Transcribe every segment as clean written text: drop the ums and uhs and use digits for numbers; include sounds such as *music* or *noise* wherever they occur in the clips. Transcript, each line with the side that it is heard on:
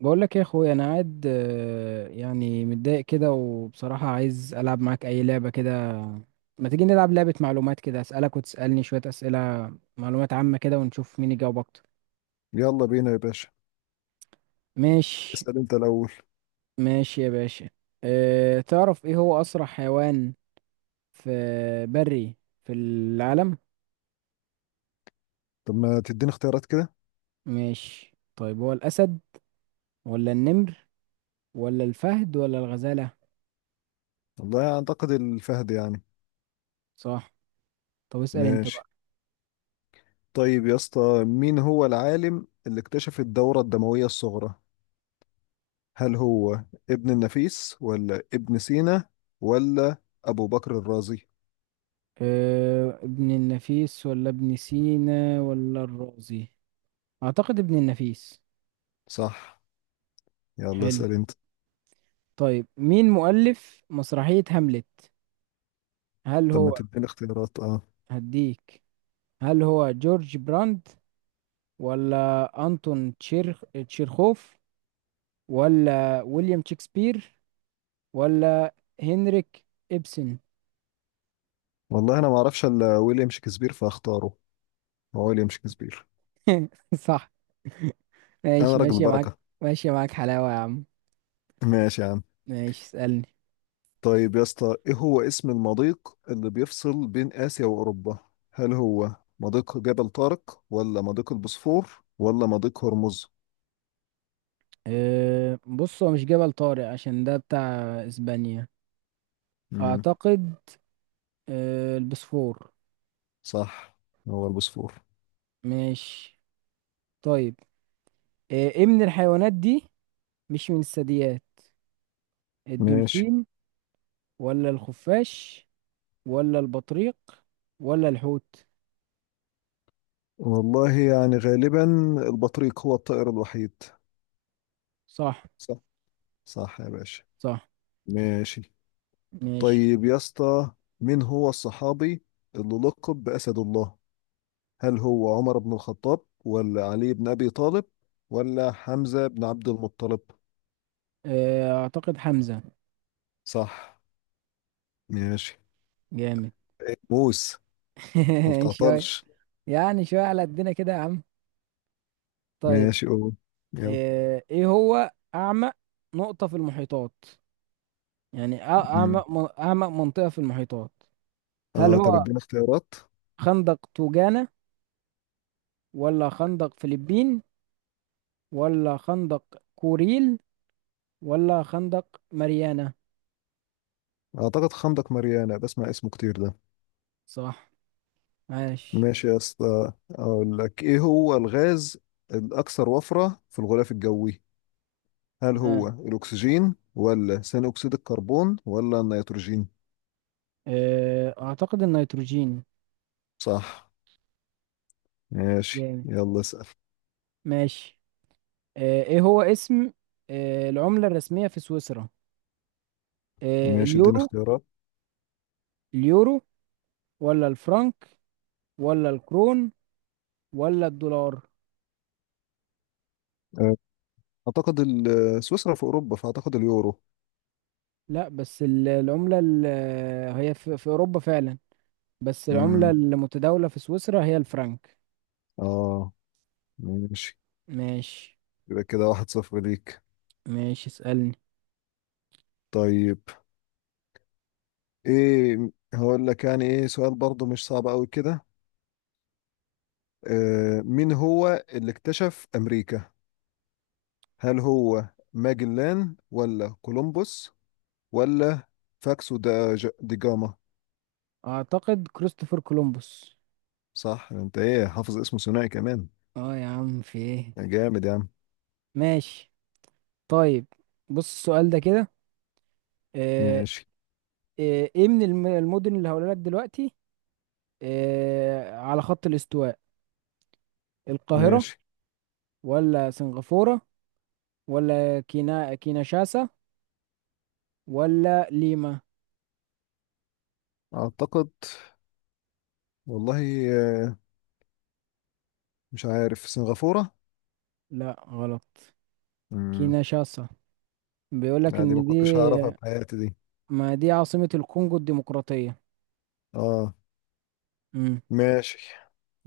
right: بقول لك يا اخويا انا قاعد يعني متضايق كده، وبصراحة عايز العب معاك اي لعبة كده. ما تيجي نلعب لعبة معلومات كده، اسالك وتسالني شوية اسئلة معلومات عامة كده، ونشوف مين يجاوب اكتر.
left: يلا بينا يا باشا.
right: ماشي.
left: اسأل انت الأول.
right: ماشي يا باشا. أه، تعرف ايه هو اسرع حيوان في بري في العالم؟
left: طب ما تديني اختيارات كده.
right: ماشي، طيب هو الاسد ولا النمر ولا الفهد ولا الغزالة؟
left: والله أعتقد الفهد يعني.
right: صح. طب اسال انت
left: ماشي.
right: بقى.
left: طيب يا اسطى، مين هو العالم اللي اكتشف الدورة الدموية الصغرى؟ هل هو ابن النفيس ولا ابن سينا ولا أبو بكر الرازي؟
right: ابن النفيس ولا ابن سينا ولا الرازي؟ أعتقد ابن النفيس.
left: صح. يلا
right: حلو.
left: اسأل انت.
right: طيب مين مؤلف مسرحية هاملت؟ هل
left: طب ما
right: هو
left: تديني اختيارات
right: هديك، هل هو جورج براند، ولا أنتون تشيرخوف، ولا ويليام شكسبير، ولا هنريك إبسن؟
left: والله أنا ما أعرفش إلا ويليام شكسبير فاختاره. هو ويليام شكسبير.
right: *laughs* صح.
left: أنا
right: ماشي،
left: راجل
right: ماشي معاك.
left: بركة.
right: ماشي معاك حلاوة يا عم.
left: ماشي يا عم.
right: ماشي اسألني.
left: طيب يا اسطى، ايه هو اسم المضيق اللي بيفصل بين آسيا وأوروبا؟ هل هو مضيق جبل طارق ولا مضيق البوسفور ولا مضيق هرمز؟
right: أه، بص هو مش جبل طارق عشان ده بتاع اسبانيا،
left: امم
right: اعتقد. أه، البسفور.
left: صح، هو البوسفور.
right: ماشي. طيب، أه، ايه من الحيوانات دي مش من الثدييات:
left: ماشي.
right: الدولفين ولا الخفاش ولا البطريق ولا الحوت؟
left: والله يعني غالبا البطريق هو الطائر الوحيد.
right: صح.
left: صح، صح يا باشا.
right: صح.
left: ماشي.
right: ماشي.
left: طيب يا اسطى، مين هو الصحابي اللي لقب بأسد الله؟ هل هو عمر بن الخطاب ولا علي بن أبي طالب ولا حمزة بن عبد المطلب؟
right: أه، اعتقد حمزة.
left: صح. ماشي.
right: جامد.
left: موس ما
right: *laughs* شوية.
left: بتعطلش.
right: يعني شوية على قدنا كده يا عم. طيب،
left: ماشي، قول يلا.
right: أه، ايه هو اعمق نقطة في المحيطات؟ يعني
left: مم.
right: أعمق أعمق منطقة في المحيطات. هل
left: اه طب
right: هو
left: ادينا اختيارات.
right: خندق توجانا، ولا خندق فلبين، ولا خندق كوريل، ولا خندق ماريانا؟
left: اعتقد خندق ماريانا بسمع اسمه كتير ده.
right: صح. ماشي.
left: ماشي يا اسطى، اقول لك ايه هو الغاز الاكثر وفرة في الغلاف الجوي؟ هل
right: ها.
left: هو الاكسجين ولا ثاني اكسيد الكربون ولا النيتروجين؟
right: أعتقد النيتروجين.
left: صح. ماشي،
right: جامد.
left: يلا اسال.
right: ماشي. إيه هو اسم العملة الرسمية في سويسرا؟
left: ماشي، ادينا
right: اليورو،
left: اختيارات.
right: اليورو ولا الفرنك ولا الكرون ولا الدولار؟
left: آه، اعتقد سويسرا في اوروبا فاعتقد اليورو.
right: لا بس العملة هي في أوروبا فعلا، بس العملة
left: امم
right: المتداولة في سويسرا هي الفرنك.
left: اه. ماشي.
right: ماشي.
left: يبقى كده 1-0 ليك.
right: ماشي اسألني.
left: طيب، ايه هقول لك يعني ايه سؤال برضو مش صعب قوي كده. مين هو اللي اكتشف امريكا؟ هل هو ماجلان ولا كولومبوس ولا فاكسو دا دي جاما؟
right: اعتقد كريستوفر كولومبوس.
left: صح، انت ايه حافظ اسمه ثنائي كمان.
right: اه يا عم في ايه.
left: جامد يا عم.
right: ماشي. طيب بص السؤال ده كده، آه،
left: ماشي،
right: ايه من المدن اللي هقولها لك دلوقتي على خط الاستواء: القاهرة،
left: ماشي.
right: ولا سنغافورة، ولا كينشاسا، ولا ليما؟
left: اعتقد والله آه مش عارف سنغافورة.
right: لا غلط،
left: امم
right: كينشاسا. بيقول لك
left: لا، دي ما
right: ان دي،
left: كنتش هعرفها في حياتي دي.
right: ما دي عاصمة الكونغو الديمقراطية.
left: اه. ماشي.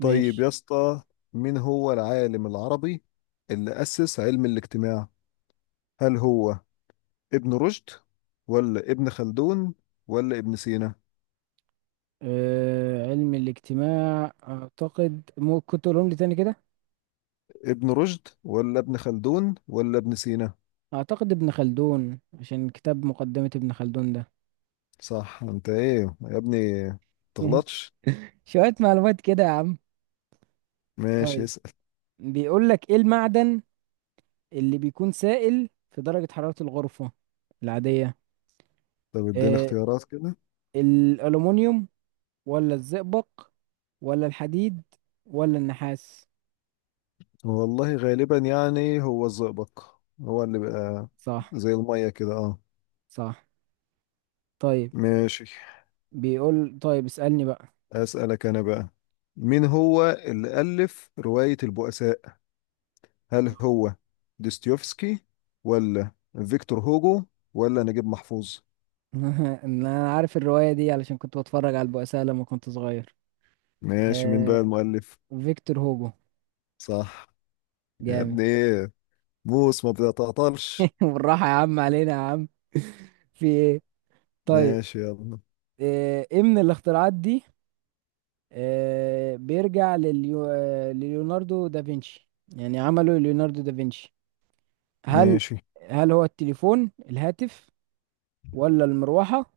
left: طيب يا اسطى، مين هو العالم العربي اللي أسس علم الاجتماع؟ هل هو ابن رشد ولا ابن خلدون ولا ابن سينا؟
right: أه، علم الاجتماع، اعتقد ممكن تقولهم لي تاني كده.
left: ابن رشد ولا ابن خلدون ولا ابن سينا؟
right: اعتقد ابن خلدون عشان كتاب مقدمة ابن خلدون ده.
left: صح، انت ايه يا ابني تغلطش.
right: *laughs* شوية معلومات كده يا عم.
left: ماشي،
right: طيب
left: اسأل.
right: بيقول لك ايه المعدن اللي بيكون سائل في درجة حرارة الغرفة العادية؟
left: طب اديني
right: أه،
left: اختيارات كده.
right: الألومنيوم ولا الزئبق ولا الحديد ولا النحاس؟
left: والله غالبا يعني هو الزئبق. هو اللي بقى
right: صح.
left: زي المية كده اه.
right: صح. طيب
left: ماشي.
right: بيقول طيب اسألني بقى.
left: أسألك أنا بقى. مين هو اللي ألف رواية البؤساء؟ هل هو دوستويفسكي ولا فيكتور هوجو ولا نجيب محفوظ؟
right: *laughs* انا عارف الرواية دي علشان كنت بتفرج على البؤساء لما كنت صغير.
left: ماشي، مين بقى
right: آه...
left: المؤلف؟
right: فيكتور هوجو.
left: صح. يا
right: جامد.
left: ابني إيه، موس ما بتعطلش.
right: *laughs* بالراحة يا عم علينا يا عم. في ايه. طيب،
left: ماشي، يلا،
right: ايه من الاختراعات دي بيرجع لليوناردو دافنشي، يعني عمله ليوناردو دافنشي؟ هل
left: ماشي.
right: هل هو التليفون، الهاتف، ولا المروحة،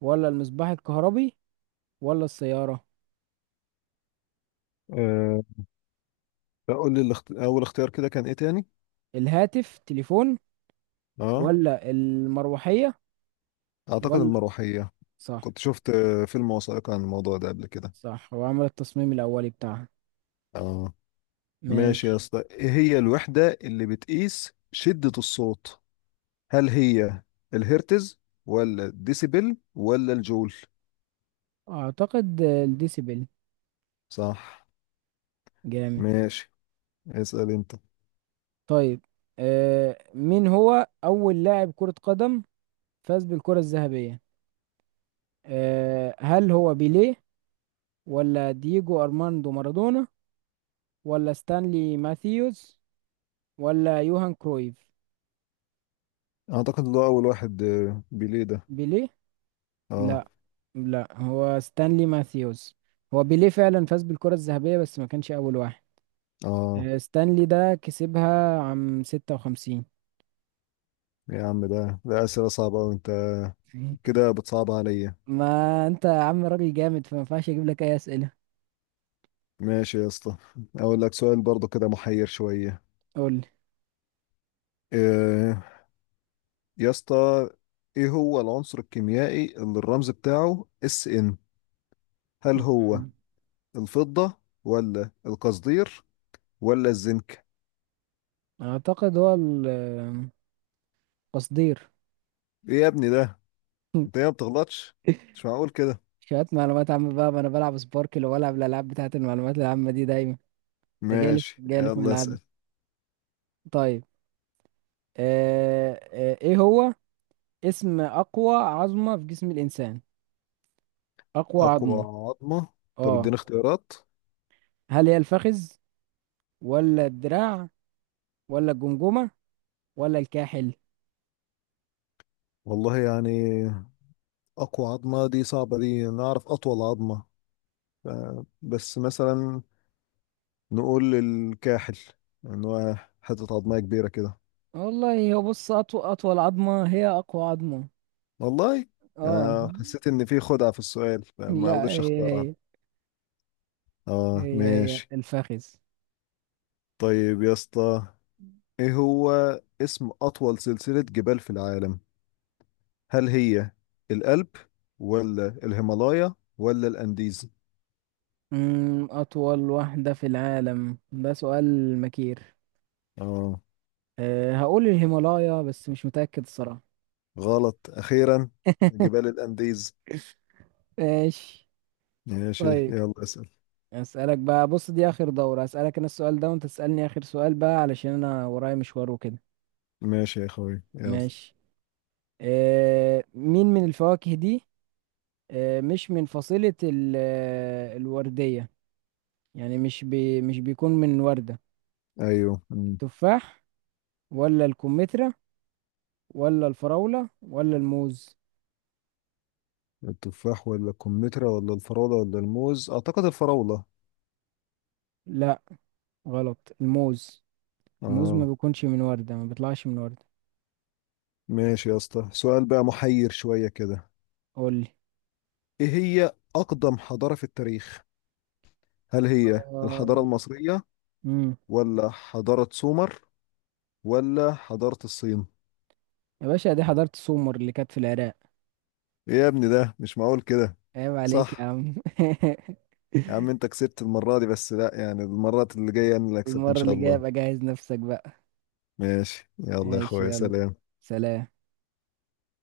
right: ولا المصباح الكهربي، ولا السيارة؟
left: أه قول لي أول اختيار كده كان إيه تاني؟
right: الهاتف تليفون،
left: أه
right: ولا المروحية،
left: أعتقد
right: ولا.
left: المروحية.
right: صح.
left: كنت شفت فيلم وثائقي عن الموضوع ده قبل كده.
right: صح، هو عمل التصميم الأولي بتاعها.
left: أه. ماشي يا
right: ماشي.
left: اسطى، إيه هي الوحدة اللي بتقيس شدة الصوت؟ هل هي الهرتز ولا الديسيبل ولا الجول؟
right: أعتقد الديسيبل.
left: صح.
right: جامد.
left: ماشي، اسأل انت.
right: طيب، آه، مين هو أول لاعب كرة قدم فاز بالكرة الذهبية؟ آه، هل هو بيليه، ولا دييجو أرماندو مارادونا، ولا ستانلي ماثيوز، ولا يوهان كرويف؟
left: اعتقد إن ده اول واحد، بيليه ده.
right: بيليه.
left: اه،
right: لا، لا، هو ستانلي ماثيوز. هو بيليه فعلا فاز بالكرة الذهبية، بس ما كانش أول واحد.
left: اه
right: آه، ستانلي ده كسبها عام 56.
left: يا عم، ده اسئله صعبه أوي انت كده بتصعب عليا.
right: ما انت يا عم راجل جامد، فما ينفعش اجيب لك اي اسئله.
left: ماشي يا اسطى، اقول لك سؤال برضو كده محير شويه.
right: قول لي.
left: آه يا اسطى، ايه هو العنصر الكيميائي اللي الرمز بتاعه Sn؟ هل هو
right: مم.
left: الفضه ولا القصدير ولا الزنك؟
right: اعتقد هو التصدير.
left: ايه يا ابني ده، انت ايه ما بتغلطش؟ مش معقول كده.
right: *laughs* شوية معلومات عامة بقى، ما انا بلعب سباركل وبلعب الالعاب بتاعت المعلومات العامة دي دايما. انت جالف
left: ماشي،
right: جالف
left: يلا
right: ملعبي.
left: اسأل.
right: طيب، ايه هو اسم اقوى عظمة في جسم الانسان؟ اقوى
left: اقوى
right: عظمة،
left: عظمة؟ طب
right: اه.
left: اديني اختيارات.
right: هل هي الفخذ، ولا الدراع، ولا الجمجمة، ولا الكاحل؟
left: والله يعني اقوى عظمة دي صعبة. دي انا اعرف اطول عظمة. ف- بس مثلا نقول الكاحل، ان هو حتة عظمية كبيرة كده.
right: والله هو بص اطول عظمة هي اقوى عظمة.
left: والله،
right: اه.
left: حسيت ان في خدعة في السؤال فما
right: لا
left: رضيتش
right: هي
left: اختارها.
right: هي
left: اه.
right: هي
left: ماشي،
right: الفخذ.
left: طيب يا اسطى، ايه هو اسم اطول سلسلة جبال في العالم؟ هل هي الألب ولا الهيمالايا ولا الأنديز؟
right: أمم، أطول وحدة في العالم، ده سؤال مكير.
left: اه،
right: أه، هقول الهيمالايا بس مش متأكد الصراحة.
left: غلط أخيرا،
right: *laughs*
left: جبال الأنديز.
right: ماشي.
left: ماشي،
right: طيب
left: يلا اسأل.
right: أسألك بقى، بص دي آخر دورة، أسألك أنا السؤال ده وأنت تسألني آخر سؤال بقى علشان أنا ورايا مشوار وكده.
left: ماشي يا أخوي، يلا.
right: ماشي. أه، مين من الفواكه دي أه مش من فصيلة الوردية، يعني مش مش بيكون من وردة:
left: أيوه. أمم.
right: التفاح، ولا الكمثرى، ولا الفراولة، ولا الموز؟
left: التفاح ولا الكمثرى ولا الفراولة ولا الموز؟ أعتقد الفراولة.
right: لا غلط، الموز. الموز ما
left: اه.
right: بيكونش من وردة، ما بيطلعش من وردة.
left: ماشي يا اسطى، سؤال بقى محير شوية كده.
right: قول لي.
left: إيه هي أقدم حضارة في التاريخ؟ هل هي
right: آه،
left: الحضارة المصرية
right: امم.
left: ولا حضارة سومر ولا حضارة الصين؟
right: يا باشا دي حضرت سومر اللي كانت في العراق.
left: ايه يا ابني ده، مش معقول كده.
right: عيب عليك يا
left: صح.
right: عم.
left: يا عم،
right: *laughs*
left: انت كسبت المرة دي، بس لا يعني المرات اللي جاية انا اللي اكسب ان
right: المرة
left: شاء
right: اللي جاية ابقى
left: الله.
right: جهز نفسك بقى.
left: ماشي، يلا يا
right: ماشي
left: اخويا،
right: يلا.
left: سلام.
right: سلام.